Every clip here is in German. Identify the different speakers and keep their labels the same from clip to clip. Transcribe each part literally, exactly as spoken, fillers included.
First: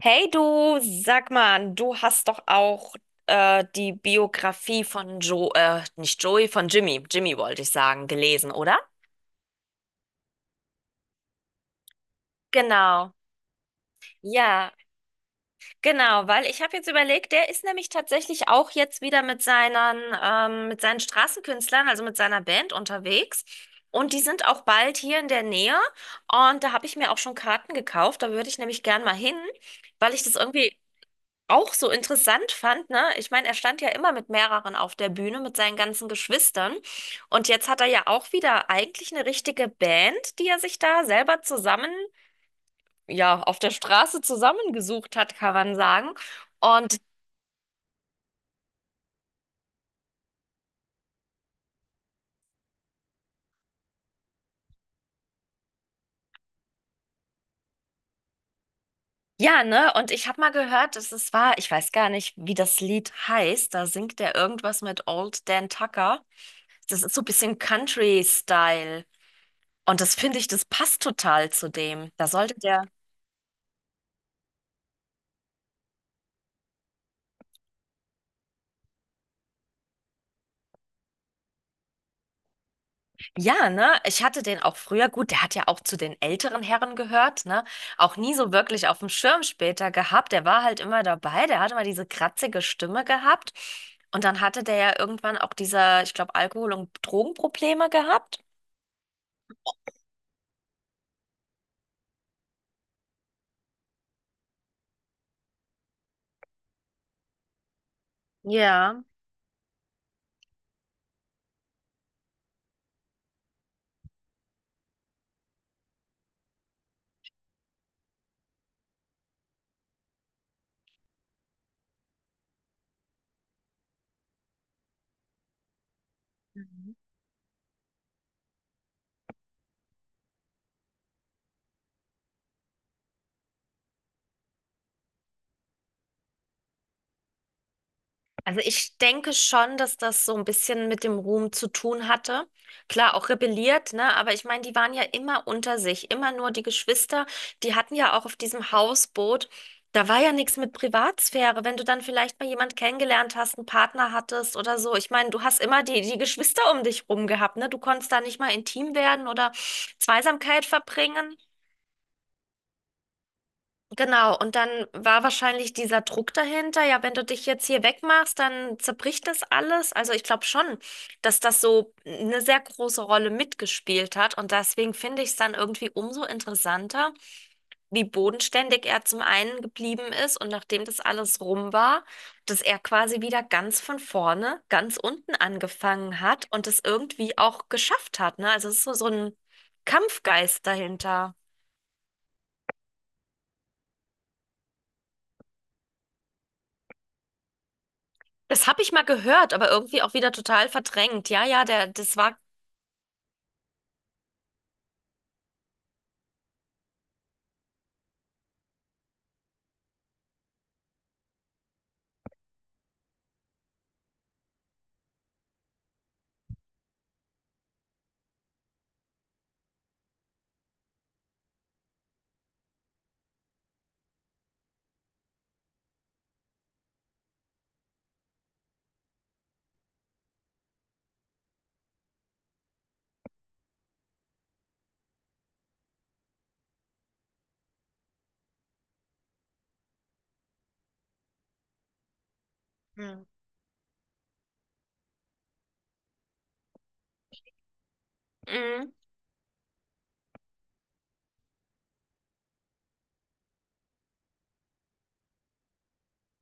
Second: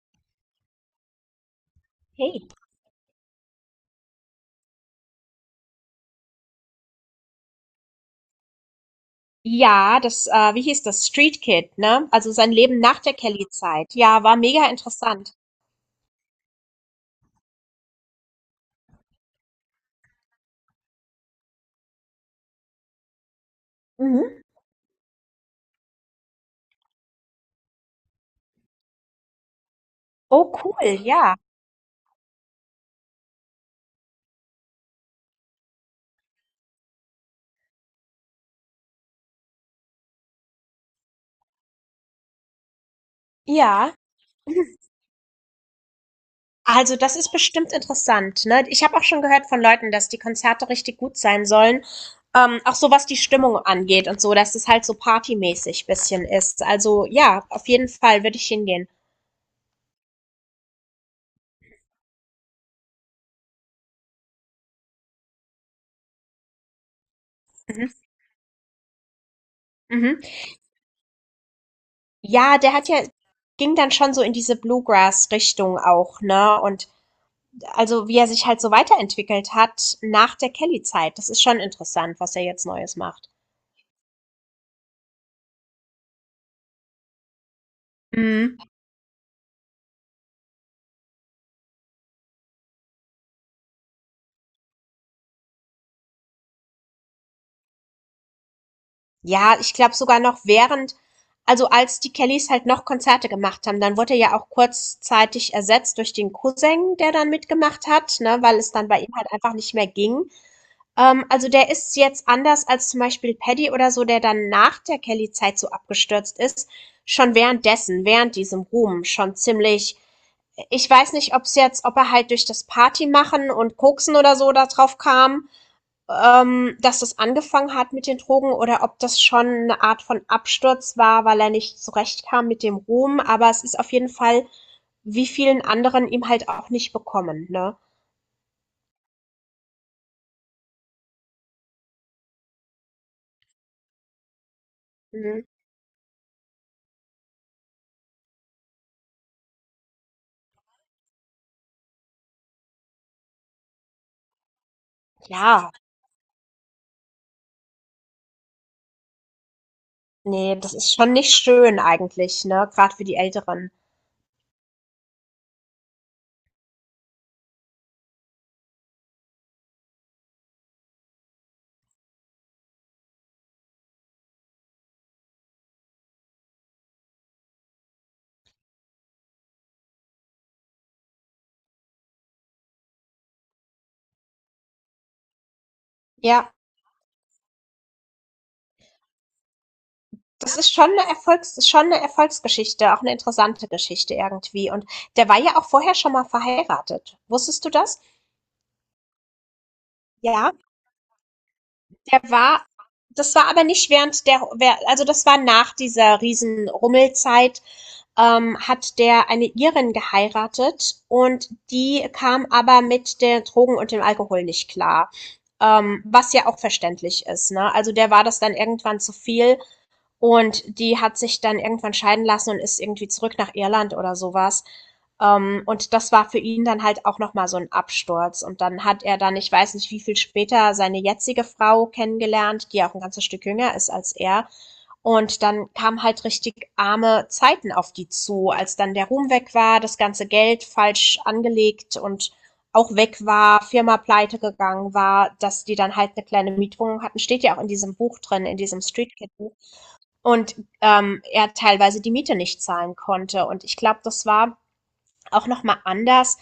Speaker 1: Hey du, sag mal, du hast doch
Speaker 2: Hey.
Speaker 1: auch äh, die Biografie von Joe, äh, nicht Joey, von Jimmy, Jimmy wollte ich sagen, gelesen, oder?
Speaker 2: Ja, das, äh wie hieß das? Street Kid, ne? Also sein Leben nach
Speaker 1: Genau.
Speaker 2: der Kelly-Zeit. Ja, war mega
Speaker 1: Ja,
Speaker 2: interessant.
Speaker 1: genau, weil ich habe jetzt überlegt, der ist nämlich tatsächlich auch jetzt wieder mit seinen, ähm, mit seinen Straßenkünstlern, also mit seiner Band unterwegs. Und die sind
Speaker 2: Mhm.
Speaker 1: auch bald hier in der Nähe. Und da habe ich mir auch schon Karten gekauft. Da würde ich nämlich gern mal hin, weil ich das
Speaker 2: Oh,
Speaker 1: irgendwie
Speaker 2: cool, ja.
Speaker 1: auch so interessant fand, ne? Ich meine, er stand ja immer mit mehreren auf der Bühne, mit seinen ganzen Geschwistern. Und jetzt hat er ja auch wieder eigentlich eine richtige Band, die er sich da selber zusammen, ja, auf der
Speaker 2: Ja.
Speaker 1: Straße zusammengesucht hat, kann man sagen.
Speaker 2: Also,
Speaker 1: Und
Speaker 2: das ist bestimmt interessant, ne? Ich habe auch schon gehört von Leuten, dass die Konzerte richtig gut sein sollen. Ähm, auch so was die Stimmung angeht und so, dass es halt so partymäßig bisschen ist. Also, ja, auf jeden Fall würde ich hingehen.
Speaker 1: ja, ne? Und ich habe mal gehört, dass es war, ich weiß gar nicht, wie das Lied heißt. Da singt er irgendwas mit Old Dan Tucker. Das ist so ein bisschen
Speaker 2: Mhm.
Speaker 1: Country-Style. Und das
Speaker 2: Mhm.
Speaker 1: finde ich, das passt total zu dem. Da sollte
Speaker 2: Ja, der
Speaker 1: der.
Speaker 2: hat ja, ging dann schon so in diese Bluegrass-Richtung auch, ne? Und also wie er sich halt so weiterentwickelt hat nach der Kelly-Zeit. Das ist schon interessant, was er jetzt Neues macht.
Speaker 1: Ja, ne? Ich hatte den auch früher, gut, der hat ja auch zu den älteren Herren gehört, ne? Auch nie so
Speaker 2: Mhm.
Speaker 1: wirklich auf dem Schirm später gehabt. Der war halt immer dabei, der hatte immer diese kratzige Stimme gehabt. Und dann hatte der ja irgendwann auch diese, ich glaube, Alkohol- und Drogenprobleme gehabt.
Speaker 2: Ja, ich glaube sogar noch während, also als die Kellys halt noch Konzerte gemacht haben, dann wurde er ja auch kurzzeitig ersetzt durch den Cousin, der dann mitgemacht hat, ne, weil es dann bei
Speaker 1: Ja.
Speaker 2: ihm halt einfach nicht mehr ging. Ähm, also der ist jetzt anders als zum Beispiel Paddy oder so, der dann nach der Kelly-Zeit so abgestürzt ist, schon währenddessen, während diesem Ruhm, schon ziemlich, ich weiß nicht, ob es jetzt, ob er halt durch das Party machen und Koksen oder so da drauf kam, ähm, dass das angefangen hat mit den Drogen oder ob das schon eine Art von Absturz war, weil er nicht zurechtkam mit dem Ruhm. Aber es ist auf jeden Fall, wie vielen anderen ihm halt auch nicht bekommen, ne?
Speaker 1: Also ich denke schon, dass das so ein bisschen mit dem Ruhm zu tun hatte. Klar, auch rebelliert, ne? Aber ich meine, die waren ja
Speaker 2: Mhm.
Speaker 1: immer unter sich, immer nur die Geschwister. Die hatten ja auch auf diesem Hausboot, da war ja nichts mit Privatsphäre. Wenn du dann vielleicht mal jemand kennengelernt hast, einen Partner hattest oder so. Ich meine, du hast
Speaker 2: Ja,
Speaker 1: immer die, die Geschwister um dich rum gehabt, ne? Du konntest da nicht mal intim werden oder
Speaker 2: nee,
Speaker 1: Zweisamkeit
Speaker 2: das ist schon nicht
Speaker 1: verbringen.
Speaker 2: schön eigentlich, ne? Gerade für die Älteren.
Speaker 1: Genau, und dann war wahrscheinlich dieser Druck dahinter, ja, wenn du dich jetzt hier wegmachst, dann zerbricht das alles. Also ich glaube schon, dass das so eine sehr große Rolle mitgespielt hat. Und deswegen finde ich es dann irgendwie umso interessanter, wie bodenständig er zum einen geblieben ist und nachdem das alles rum war, dass er quasi wieder ganz von vorne, ganz unten angefangen hat
Speaker 2: Ja.
Speaker 1: und es irgendwie auch geschafft hat, ne? Also es ist so, so ein
Speaker 2: Das
Speaker 1: Kampfgeist
Speaker 2: ist schon eine
Speaker 1: dahinter.
Speaker 2: Erfolgs ist schon 'ne Erfolgsgeschichte, auch eine interessante Geschichte irgendwie. Und der war ja auch vorher schon mal verheiratet. Wusstest du das?
Speaker 1: Das habe ich mal gehört, aber irgendwie auch wieder
Speaker 2: Ja,
Speaker 1: total verdrängt. Ja, ja, der, das
Speaker 2: der
Speaker 1: war.
Speaker 2: war das war aber nicht während der wer also, das war nach dieser Riesenrummelzeit, ähm, hat der eine Irin geheiratet und die kam aber mit den Drogen und dem Alkohol nicht klar, ähm, was ja auch verständlich ist, ne? Also, der war das dann irgendwann zu viel. Und die hat sich dann irgendwann scheiden lassen und ist irgendwie zurück nach Irland oder sowas. Ähm, und das war für ihn dann halt auch nochmal so ein Absturz. Und dann hat er dann, ich weiß nicht wie viel später, seine jetzige Frau kennengelernt, die ja auch ein ganzes Stück jünger ist als er. Und dann kamen halt richtig arme Zeiten auf die zu, als dann der Ruhm weg war, das ganze Geld falsch angelegt und auch weg
Speaker 1: Hm.
Speaker 2: war, Firma pleite gegangen war, dass die dann halt eine kleine Mietwohnung hatten, steht ja auch in diesem Buch drin, in diesem
Speaker 1: Mhm.
Speaker 2: Street Kid Buch, und ähm, er teilweise die Miete nicht zahlen konnte. Und ich glaube, das war auch nochmal anders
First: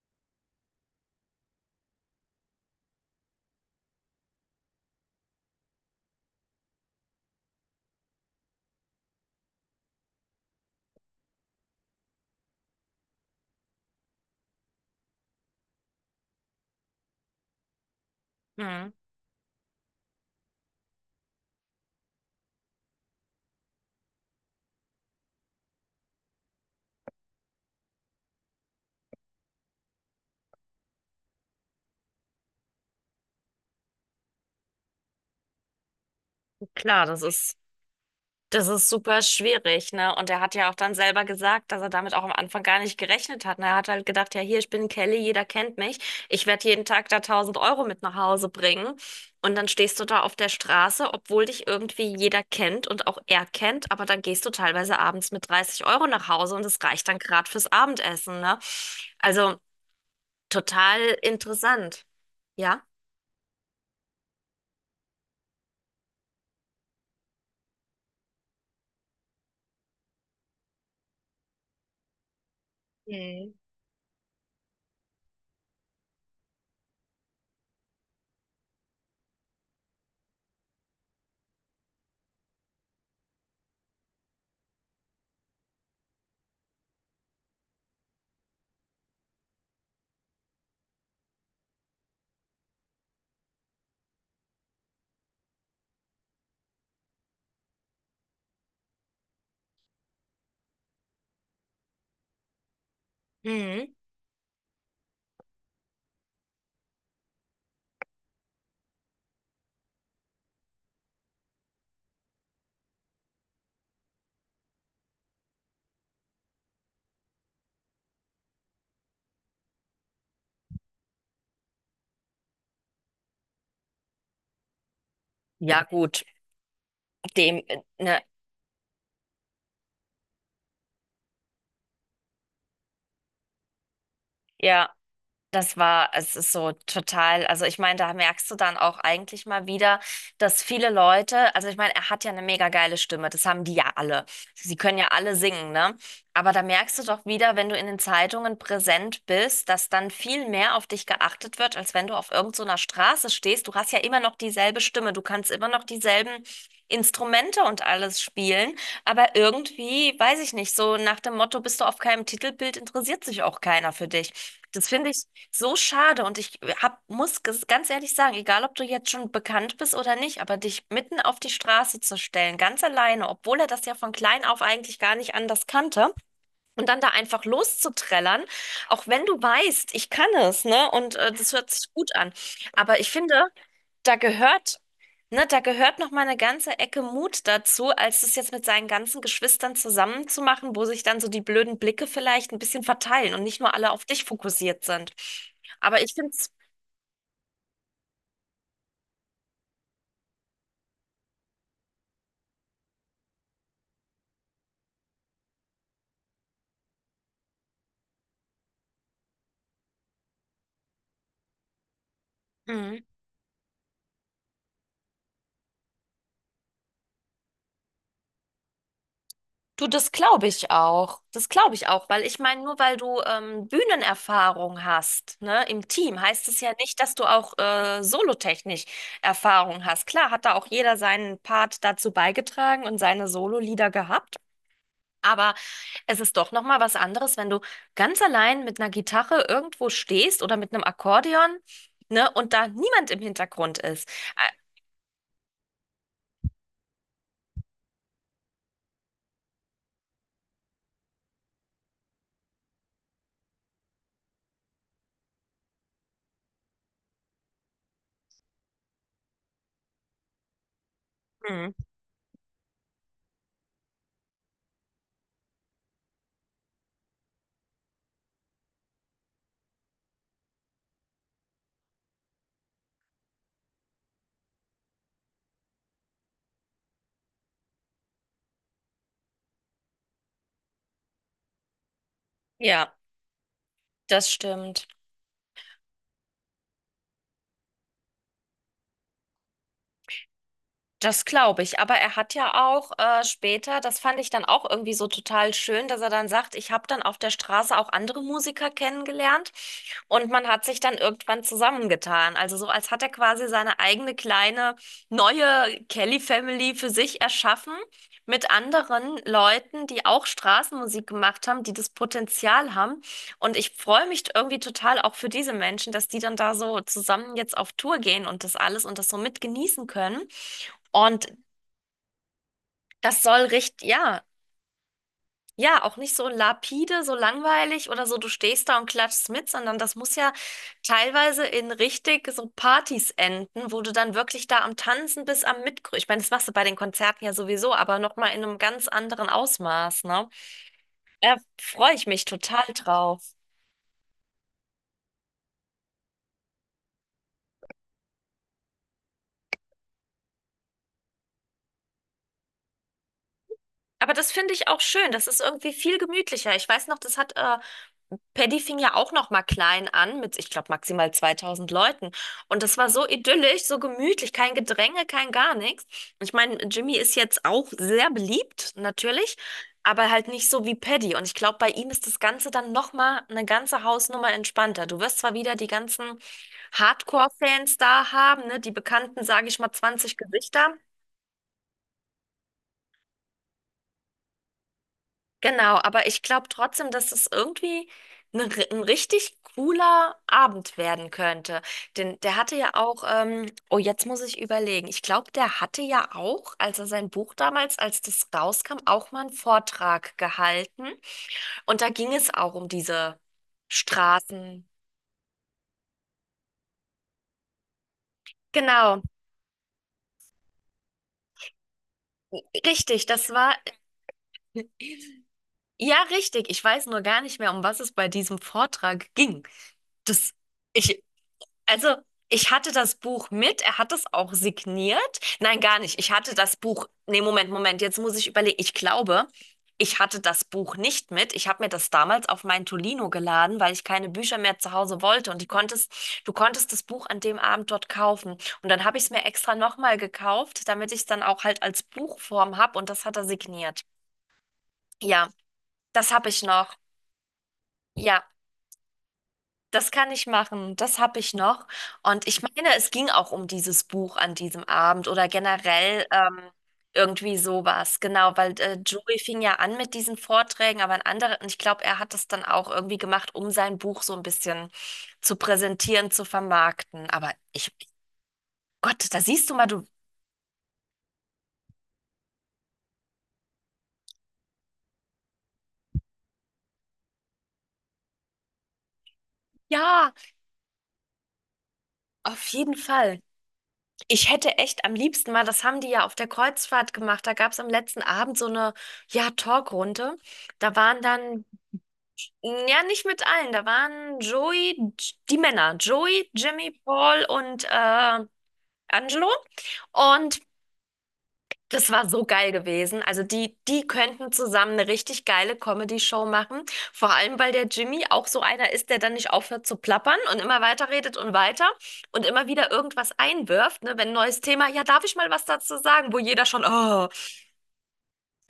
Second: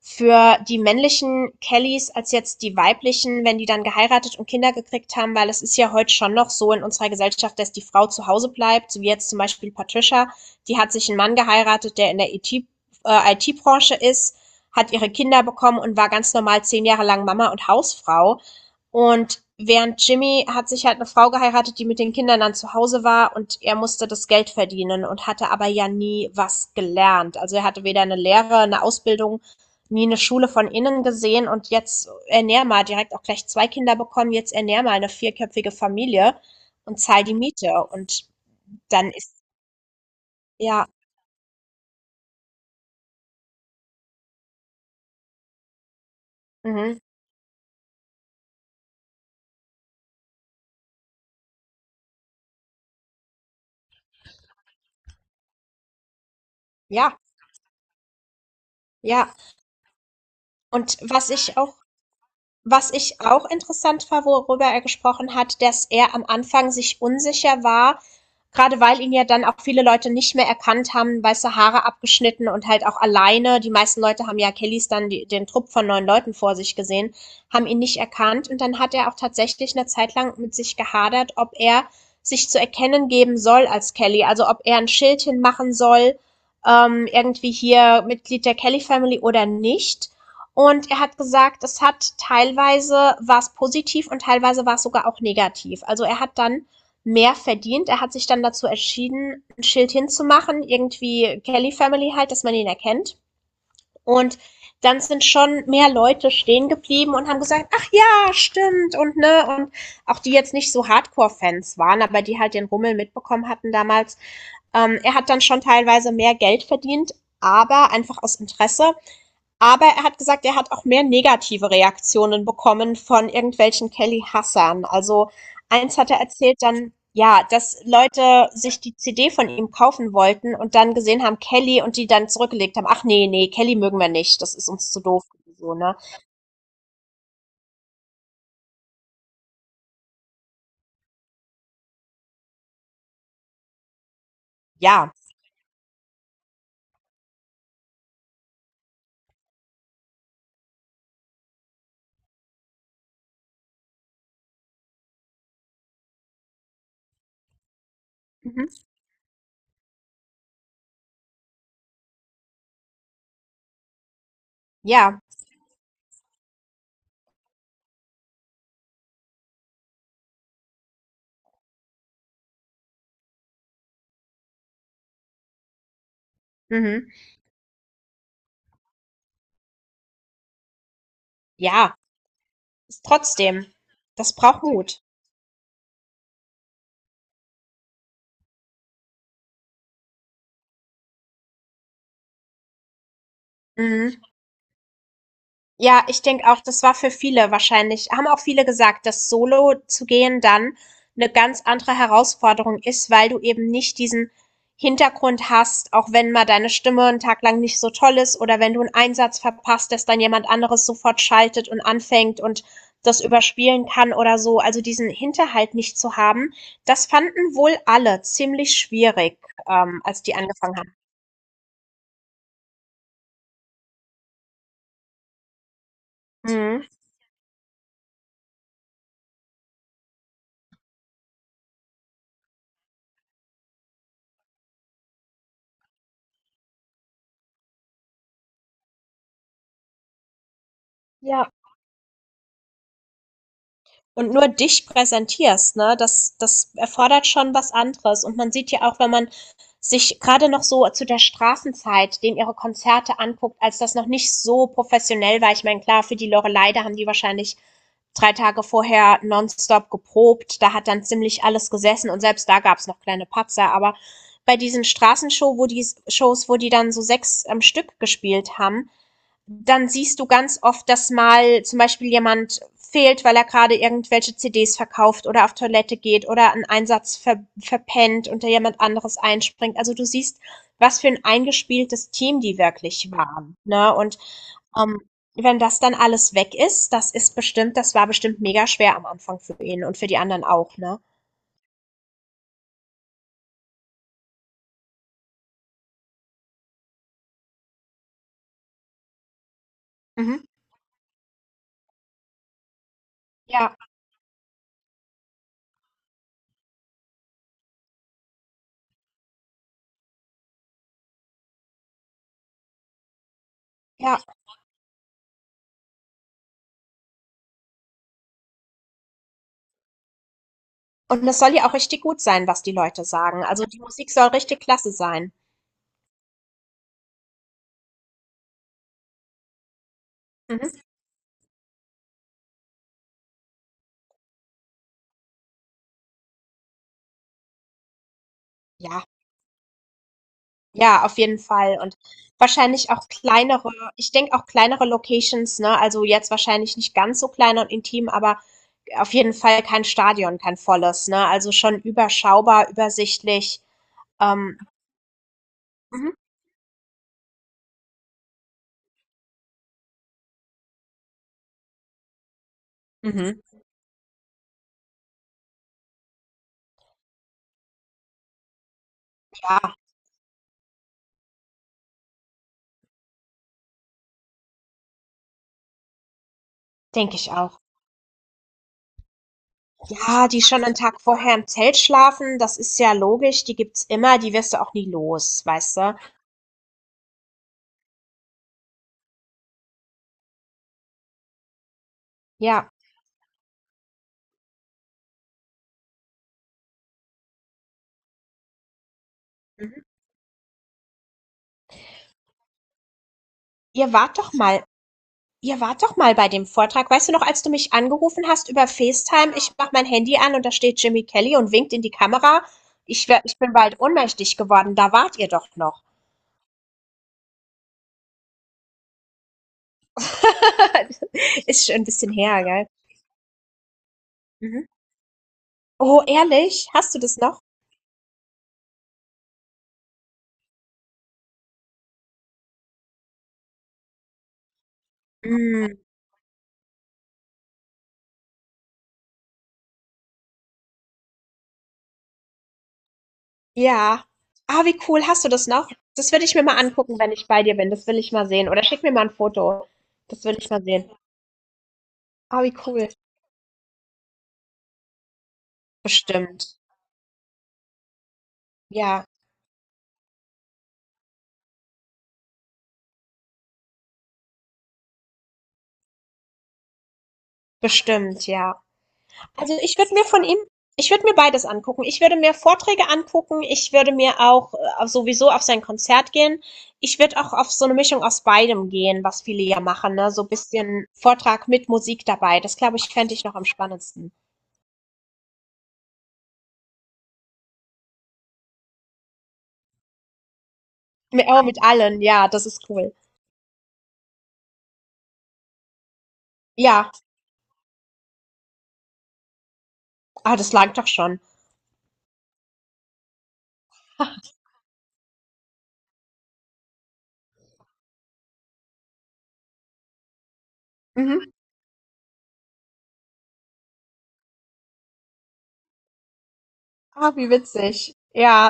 Speaker 2: für die männlichen Kellys als jetzt die weiblichen, wenn die dann geheiratet und Kinder gekriegt haben, weil es ist ja heute schon noch so in unserer Gesellschaft, dass die Frau zu Hause bleibt, so wie jetzt zum Beispiel Patricia, die hat sich einen Mann geheiratet, der in der I T-Branche äh, ist, hat ihre Kinder bekommen und war ganz normal zehn Jahre lang Mama und Hausfrau.
Speaker 1: Mhm.
Speaker 2: Und während Jimmy hat sich halt eine Frau geheiratet, die mit den Kindern dann zu Hause war und er musste das Geld verdienen und hatte aber ja nie was gelernt. Also er hatte weder eine Lehre, eine Ausbildung, nie eine Schule von innen gesehen und jetzt ernähr mal direkt auch gleich zwei Kinder bekommen, jetzt ernähr mal eine vierköpfige Familie und
Speaker 1: Klar, das
Speaker 2: zahl die
Speaker 1: ist,
Speaker 2: Miete. Und
Speaker 1: das ist
Speaker 2: dann
Speaker 1: super
Speaker 2: ist,
Speaker 1: schwierig, ne? Und er hat ja auch
Speaker 2: ja,
Speaker 1: dann selber gesagt, dass er damit auch am Anfang gar nicht gerechnet hat. Und er hat halt gedacht, ja, hier, ich bin Kelly, jeder kennt mich. Ich werde jeden
Speaker 2: mhm,
Speaker 1: Tag da tausend Euro mit nach Hause bringen. Und dann stehst du da auf der Straße, obwohl dich irgendwie jeder kennt und auch er kennt, aber dann gehst du teilweise abends mit dreißig Euro nach Hause und das reicht dann
Speaker 2: ja,
Speaker 1: gerade fürs Abendessen, ne?
Speaker 2: ja.
Speaker 1: Also
Speaker 2: Und
Speaker 1: total
Speaker 2: was ich auch
Speaker 1: interessant. Ja.
Speaker 2: Was ich auch interessant war, worüber er gesprochen hat, dass er am Anfang sich unsicher war, gerade weil ihn ja dann auch viele Leute nicht mehr erkannt haben, weiße Haare abgeschnitten und halt auch
Speaker 1: Mhm.
Speaker 2: alleine. Die meisten Leute haben ja Kellys dann die, den Trupp von neun Leuten vor sich gesehen, haben ihn nicht erkannt. Und dann hat er auch tatsächlich eine Zeit lang mit sich gehadert, ob er sich zu erkennen geben soll als Kelly. Also ob er ein Schild hinmachen soll, ähm, irgendwie hier Mitglied der Kelly Family oder nicht. Und er hat gesagt, es hat teilweise war es positiv und teilweise war es sogar auch negativ. Also er hat dann mehr verdient. Er hat sich dann dazu entschieden, ein Schild hinzumachen, irgendwie Kelly Family halt, dass man ihn erkennt.
Speaker 1: Mhm.
Speaker 2: Und dann sind schon mehr Leute stehen geblieben und haben gesagt, ach ja, stimmt und ne, und auch die jetzt nicht so Hardcore-Fans waren, aber die halt den Rummel mitbekommen hatten damals. Ähm, er hat dann schon teilweise mehr Geld verdient, aber einfach aus Interesse, aber er hat gesagt, er hat auch mehr negative Reaktionen bekommen von irgendwelchen Kelly Hassern. Also
Speaker 1: Ja,
Speaker 2: eins hat er
Speaker 1: gut.
Speaker 2: erzählt dann, ja,
Speaker 1: Dem,
Speaker 2: dass
Speaker 1: äh, ne,
Speaker 2: Leute sich die C D von ihm kaufen wollten und dann gesehen haben Kelly und die dann zurückgelegt haben, ach nee, nee, Kelly mögen wir nicht, das ist
Speaker 1: ja.
Speaker 2: uns zu doof. So,
Speaker 1: Das
Speaker 2: ne?
Speaker 1: war, es ist so total, also ich meine, da merkst du dann auch eigentlich mal wieder, dass viele Leute, also ich meine, er hat ja eine mega geile Stimme, das haben die ja alle. Sie können ja
Speaker 2: Ja.
Speaker 1: alle singen, ne? Aber da merkst du doch wieder, wenn du in den Zeitungen präsent bist, dass dann viel mehr auf dich geachtet wird, als wenn du auf irgend so einer Straße stehst. Du hast ja immer noch dieselbe Stimme, du kannst immer noch dieselben Instrumente und alles
Speaker 2: Mhm.
Speaker 1: spielen, aber irgendwie, weiß ich nicht, so nach dem Motto, bist du auf keinem Titelbild, interessiert sich auch keiner für dich. Das finde
Speaker 2: Ja.
Speaker 1: ich. So schade, und ich hab, muss ges- ganz ehrlich sagen, egal ob du jetzt schon bekannt bist oder nicht, aber dich mitten auf die Straße zu stellen, ganz alleine, obwohl er das ja von klein auf eigentlich gar nicht anders kannte und dann
Speaker 2: Mhm.
Speaker 1: da einfach loszuträllern, auch wenn du weißt, ich kann es, ne? Und äh, das hört sich
Speaker 2: Ja.
Speaker 1: gut an. Aber
Speaker 2: Ist
Speaker 1: ich finde,
Speaker 2: trotzdem.
Speaker 1: da
Speaker 2: Das braucht
Speaker 1: gehört,
Speaker 2: Mut.
Speaker 1: ne, da gehört noch mal eine ganze Ecke Mut dazu, als das jetzt mit seinen ganzen Geschwistern zusammenzumachen, wo sich dann so die blöden Blicke vielleicht ein bisschen verteilen und nicht nur alle auf
Speaker 2: Mhm.
Speaker 1: dich fokussiert sind. Aber
Speaker 2: Ja,
Speaker 1: ich
Speaker 2: ich
Speaker 1: finde
Speaker 2: denke
Speaker 1: es,
Speaker 2: auch, das war für viele wahrscheinlich, haben auch viele gesagt, dass Solo zu gehen dann eine ganz andere Herausforderung ist, weil du eben nicht diesen Hintergrund hast, auch wenn mal deine Stimme einen Tag lang nicht so toll ist oder wenn du einen Einsatz verpasst, dass dann jemand anderes sofort schaltet und anfängt und das überspielen kann oder so. Also, diesen Hinterhalt nicht zu haben, das fanden wohl alle ziemlich schwierig,
Speaker 1: du,
Speaker 2: ähm,
Speaker 1: das
Speaker 2: als die
Speaker 1: glaube ich
Speaker 2: angefangen haben.
Speaker 1: auch. Das glaube ich auch, weil ich meine, nur weil du ähm, Bühnenerfahrung hast, ne, im Team, heißt es ja
Speaker 2: Mhm.
Speaker 1: nicht, dass du auch äh, solotechnisch Erfahrung hast. Klar, hat da auch jeder seinen Part dazu beigetragen und seine Sololieder gehabt. Aber es ist doch noch mal was anderes, wenn du ganz allein mit einer Gitarre irgendwo stehst oder mit einem
Speaker 2: Ja.
Speaker 1: Akkordeon, ne, und da niemand im Hintergrund ist. Ä-
Speaker 2: Und nur dich präsentierst, ne, das, das erfordert schon was anderes. Und man sieht ja auch, wenn man sich gerade noch so zu der Straßenzeit, den ihre Konzerte anguckt, als das noch nicht so professionell war. Ich meine, klar, für die Lorelei, da haben die wahrscheinlich drei Tage vorher nonstop geprobt. Da hat dann ziemlich alles
Speaker 1: Mhm.
Speaker 2: gesessen und selbst da gab's noch kleine Patzer. Aber bei diesen Straßenshow, wo die Shows, wo die dann so sechs am Stück gespielt haben, dann siehst du ganz oft, dass mal zum Beispiel jemand fehlt, weil er gerade irgendwelche C Ds verkauft oder auf Toilette geht oder einen Einsatz ver verpennt und da jemand anderes einspringt. Also du siehst, was für ein eingespieltes Team die
Speaker 1: Ja,
Speaker 2: wirklich waren. Ne? Und
Speaker 1: das stimmt.
Speaker 2: ähm, wenn das dann alles weg ist, das ist bestimmt, das war bestimmt mega schwer am Anfang für ihn und für die anderen auch. Ne?
Speaker 1: Das glaube ich, aber er hat ja auch äh, später, das fand ich dann auch irgendwie so total schön, dass er dann sagt, ich habe dann auf der Straße auch andere Musiker kennengelernt und
Speaker 2: Mhm.
Speaker 1: man hat sich dann irgendwann zusammengetan. Also so, als hat er quasi seine
Speaker 2: Ja,
Speaker 1: eigene kleine neue Kelly Family für sich erschaffen mit anderen Leuten, die auch Straßenmusik gemacht haben, die das Potenzial haben. Und ich freue
Speaker 2: ja.
Speaker 1: mich irgendwie total auch für diese Menschen, dass die dann da so zusammen jetzt auf Tour gehen und das alles und das so mit genießen können.
Speaker 2: Und
Speaker 1: Und
Speaker 2: das soll ja auch richtig gut sein, was die Leute
Speaker 1: das soll
Speaker 2: sagen. Also die
Speaker 1: richtig,
Speaker 2: Musik
Speaker 1: ja,
Speaker 2: soll richtig klasse sein.
Speaker 1: ja, auch nicht so lapide, so langweilig oder so, du stehst da und klatschst mit, sondern das muss ja
Speaker 2: Mhm.
Speaker 1: teilweise in richtig so Partys enden, wo du dann wirklich da am Tanzen bist, am Mitgrüßen. Ich meine, das machst du bei den Konzerten ja sowieso, aber nochmal in einem ganz
Speaker 2: Ja,
Speaker 1: anderen Ausmaß, ne?
Speaker 2: ja, auf
Speaker 1: Da
Speaker 2: jeden Fall.
Speaker 1: freue
Speaker 2: Und
Speaker 1: ich mich total
Speaker 2: wahrscheinlich auch
Speaker 1: drauf.
Speaker 2: kleinere ich denke auch kleinere Locations, ne? Also, jetzt wahrscheinlich nicht ganz so klein und intim, aber auf jeden Fall kein Stadion, kein volles, ne? Also, schon überschaubar, übersichtlich.
Speaker 1: Aber das finde
Speaker 2: Ähm,
Speaker 1: ich auch schön. Das ist irgendwie viel
Speaker 2: mhm,
Speaker 1: gemütlicher. Ich weiß noch, das hat äh, Paddy fing ja auch noch mal klein an mit, ich glaube, maximal zweitausend Leuten. Und das war so
Speaker 2: mhm,
Speaker 1: idyllisch, so gemütlich, kein Gedränge, kein gar nichts. Ich meine, Jimmy ist jetzt auch sehr beliebt, natürlich,
Speaker 2: ja,
Speaker 1: aber halt nicht so wie Paddy. Und ich glaube, bei ihm ist das Ganze dann noch mal eine ganze Hausnummer entspannter. Du wirst zwar wieder die ganzen
Speaker 2: denke ich auch.
Speaker 1: Hardcore-Fans da haben, ne, die bekannten, sage ich mal, zwanzig
Speaker 2: Ja, die schon einen
Speaker 1: Gesichter,
Speaker 2: Tag vorher im Zelt schlafen, das ist ja logisch, die gibt's immer, die wirst du auch nie los,
Speaker 1: Genau,
Speaker 2: weißt du?
Speaker 1: aber ich glaube trotzdem, dass es irgendwie ein, ri- ein richtig cooler Abend werden könnte. Denn der hatte ja
Speaker 2: Ja,
Speaker 1: auch, ähm, oh, jetzt muss ich überlegen. Ich glaube, der hatte ja auch, als er sein Buch damals, als das rauskam, auch mal einen
Speaker 2: mhm.
Speaker 1: Vortrag gehalten. Und da ging es auch um diese
Speaker 2: Ihr wart doch mal
Speaker 1: Straßen.
Speaker 2: Ihr wart doch mal bei dem Vortrag. Weißt du noch, als du mich angerufen hast über
Speaker 1: Genau,
Speaker 2: FaceTime? Ich mach mein Handy an und da steht Jimmy Kelly und winkt in die Kamera.
Speaker 1: richtig.
Speaker 2: Ich, wär,
Speaker 1: Das
Speaker 2: ich bin
Speaker 1: war,
Speaker 2: bald ohnmächtig geworden. Da wart ihr doch noch.
Speaker 1: ja, richtig. Ich weiß nur gar nicht mehr, um was es bei diesem Vortrag ging. Das, ich
Speaker 2: Ist schon ein
Speaker 1: Also,
Speaker 2: bisschen her,
Speaker 1: ich
Speaker 2: gell?
Speaker 1: hatte das Buch mit, er hat es auch
Speaker 2: Mhm.
Speaker 1: signiert. Nein, gar nicht.
Speaker 2: Oh,
Speaker 1: Ich hatte das
Speaker 2: ehrlich?
Speaker 1: Buch.
Speaker 2: Hast du das
Speaker 1: Nee,
Speaker 2: noch?
Speaker 1: Moment, Moment, jetzt muss ich überlegen. Ich glaube, ich hatte das Buch nicht mit. Ich habe mir das damals auf mein Tolino geladen, weil ich keine Bücher mehr zu Hause wollte. Und die
Speaker 2: Mm,
Speaker 1: konntest, du konntest das Buch an dem Abend dort kaufen. Und dann habe ich es mir extra nochmal gekauft, damit ich es dann auch halt als Buchform habe. Und das hat er signiert.
Speaker 2: ja. Ah, wie cool. Hast
Speaker 1: Ja,
Speaker 2: du das noch?
Speaker 1: das
Speaker 2: Das würde
Speaker 1: habe
Speaker 2: ich
Speaker 1: ich
Speaker 2: mir mal
Speaker 1: noch.
Speaker 2: angucken, wenn ich bei dir bin. Das will ich
Speaker 1: Ja.
Speaker 2: mal sehen. Oder schick mir mal ein Foto.
Speaker 1: Das kann
Speaker 2: Das
Speaker 1: ich
Speaker 2: will ich mal
Speaker 1: machen,
Speaker 2: sehen.
Speaker 1: das habe ich noch. Und ich
Speaker 2: Ah, wie
Speaker 1: meine,
Speaker 2: cool.
Speaker 1: es ging auch um dieses Buch an diesem Abend oder generell ähm,
Speaker 2: Bestimmt.
Speaker 1: irgendwie sowas. Genau, weil äh,
Speaker 2: Ja,
Speaker 1: Joey fing ja an mit diesen Vorträgen, aber ein anderer, und ich glaube, er hat das dann auch irgendwie gemacht, um sein Buch so ein bisschen zu präsentieren, zu vermarkten. Aber ich,
Speaker 2: bestimmt, ja.
Speaker 1: Gott, da siehst du
Speaker 2: Also,
Speaker 1: mal,
Speaker 2: ich
Speaker 1: du,
Speaker 2: würde mir von ihm ich würde mir beides angucken. Ich würde mir Vorträge angucken. Ich würde mir auch äh, sowieso auf sein Konzert gehen. Ich würde auch auf so eine Mischung aus beidem gehen, was viele ja machen, ne?
Speaker 1: ja,
Speaker 2: So ein bisschen Vortrag mit Musik dabei.
Speaker 1: auf
Speaker 2: Das
Speaker 1: jeden
Speaker 2: glaube ich, fände
Speaker 1: Fall.
Speaker 2: ich noch am spannendsten.
Speaker 1: Ich hätte echt am liebsten mal, das haben die ja auf der Kreuzfahrt gemacht, da gab es am letzten Abend so eine, ja, Talkrunde. Da waren
Speaker 2: Mit, oh,
Speaker 1: dann
Speaker 2: mit allen, ja, das ist
Speaker 1: Ja,
Speaker 2: cool.
Speaker 1: nicht mit allen. Da waren Joey, J- die Männer, Joey, Jimmy,
Speaker 2: Ja,
Speaker 1: Paul und äh, Angelo.
Speaker 2: ah,
Speaker 1: Und
Speaker 2: das langt doch schon.
Speaker 1: das war so geil gewesen. Also die, die könnten zusammen eine richtig geile Comedy-Show machen. Vor allem, weil der Jimmy auch so einer ist, der dann nicht aufhört zu plappern und immer weiter redet
Speaker 2: Mhm.
Speaker 1: und weiter und immer wieder irgendwas einwirft. Ne? Wenn ein neues Thema, ja, darf ich mal was dazu sagen, wo jeder schon, oh.
Speaker 2: Ah, wie witzig.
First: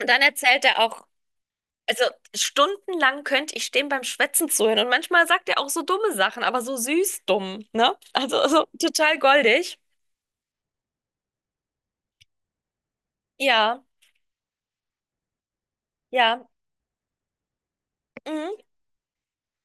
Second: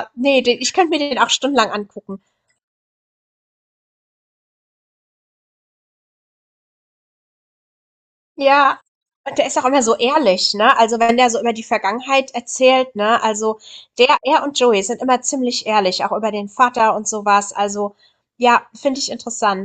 Speaker 1: Und dann
Speaker 2: nee, den,
Speaker 1: erzählt
Speaker 2: ich
Speaker 1: er
Speaker 2: könnte mir
Speaker 1: auch.
Speaker 2: den auch stundenlang
Speaker 1: Also
Speaker 2: angucken.
Speaker 1: stundenlang könnte ich stehen beim Schwätzen zuhören. Und manchmal sagt er auch so dumme Sachen, aber so süß dumm, ne? Also, also
Speaker 2: Ja,
Speaker 1: total
Speaker 2: und der ist auch
Speaker 1: goldig.
Speaker 2: immer so ehrlich, ne? Also, wenn der so über die Vergangenheit erzählt, ne? Also,
Speaker 1: Ja,
Speaker 2: der er und Joey sind immer ziemlich ehrlich, auch über
Speaker 1: ja.
Speaker 2: den Vater und sowas. Also,
Speaker 1: Mhm.
Speaker 2: ja, finde ich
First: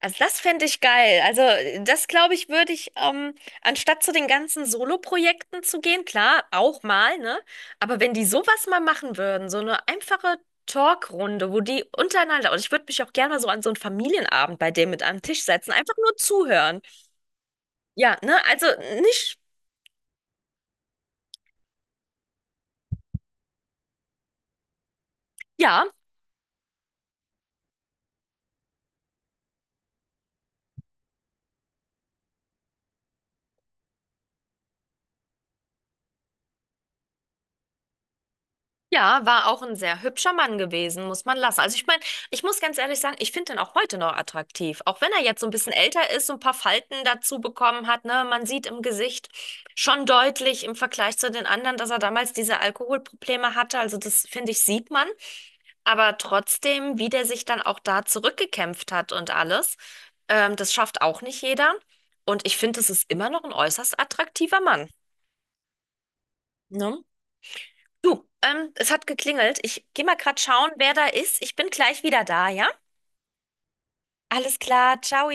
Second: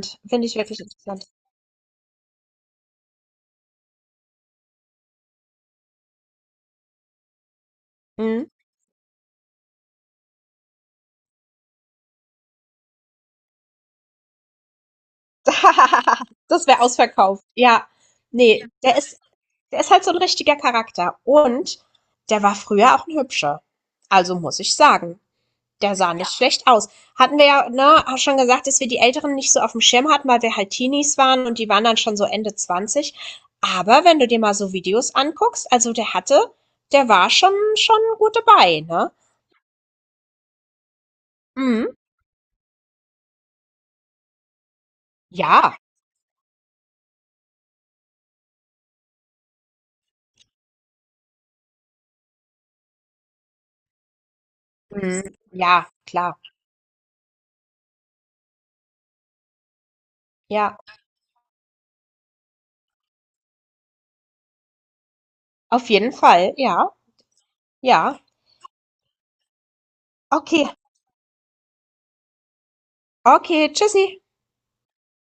Speaker 1: Also das
Speaker 2: Finde ich
Speaker 1: fände ich
Speaker 2: wirklich
Speaker 1: geil.
Speaker 2: interessant.
Speaker 1: Also das glaube ich, würde ich, ähm, anstatt zu den ganzen Solo-Projekten zu gehen, klar, auch mal, ne? Aber wenn die
Speaker 2: Mhm.
Speaker 1: sowas mal machen würden, so eine einfache Talkrunde, wo die untereinander, und ich würde mich auch gerne mal so an so einen Familienabend bei dem mit an den Tisch setzen, einfach nur
Speaker 2: Das wäre
Speaker 1: zuhören.
Speaker 2: ausverkauft. Ja.
Speaker 1: Ja, ne?
Speaker 2: Nee,
Speaker 1: Also
Speaker 2: der ist
Speaker 1: nicht.
Speaker 2: der ist halt so ein richtiger Charakter und der war früher auch ein Hübscher. Also, muss ich sagen.
Speaker 1: Ja,
Speaker 2: Der sah nicht schlecht aus. Hatten wir ja, ne, schon gesagt, dass wir die Älteren nicht so auf dem Schirm hatten, weil wir halt Teenies waren und die waren dann schon so Ende zwanzig. Aber wenn du dir mal so Videos anguckst, also der hatte, der war schon, schon gut dabei, ne?
Speaker 1: ja, war auch ein sehr hübscher Mann gewesen, muss man lassen. Also ich
Speaker 2: Mhm.
Speaker 1: meine, ich muss ganz ehrlich sagen, ich finde ihn auch heute noch attraktiv. Auch wenn er jetzt so ein bisschen
Speaker 2: Ja.
Speaker 1: älter ist, so ein paar Falten dazu bekommen hat, ne, man sieht im Gesicht schon deutlich im Vergleich zu den anderen, dass er damals diese Alkoholprobleme hatte. Also das finde ich, sieht man.
Speaker 2: Mhm. Ja,
Speaker 1: Aber
Speaker 2: klar.
Speaker 1: trotzdem, wie der sich dann auch da zurückgekämpft hat und alles, ähm, das
Speaker 2: Ja,
Speaker 1: schafft auch nicht jeder. Und ich finde, es ist immer noch ein äußerst attraktiver Mann.
Speaker 2: auf jeden Fall. Ja,
Speaker 1: Ne?
Speaker 2: ja.
Speaker 1: Du, ähm, es hat geklingelt. Ich gehe mal grad
Speaker 2: Okay,
Speaker 1: schauen, wer da ist. Ich bin gleich wieder da, ja?
Speaker 2: okay, tschüssi.
Speaker 1: Alles klar, ciao.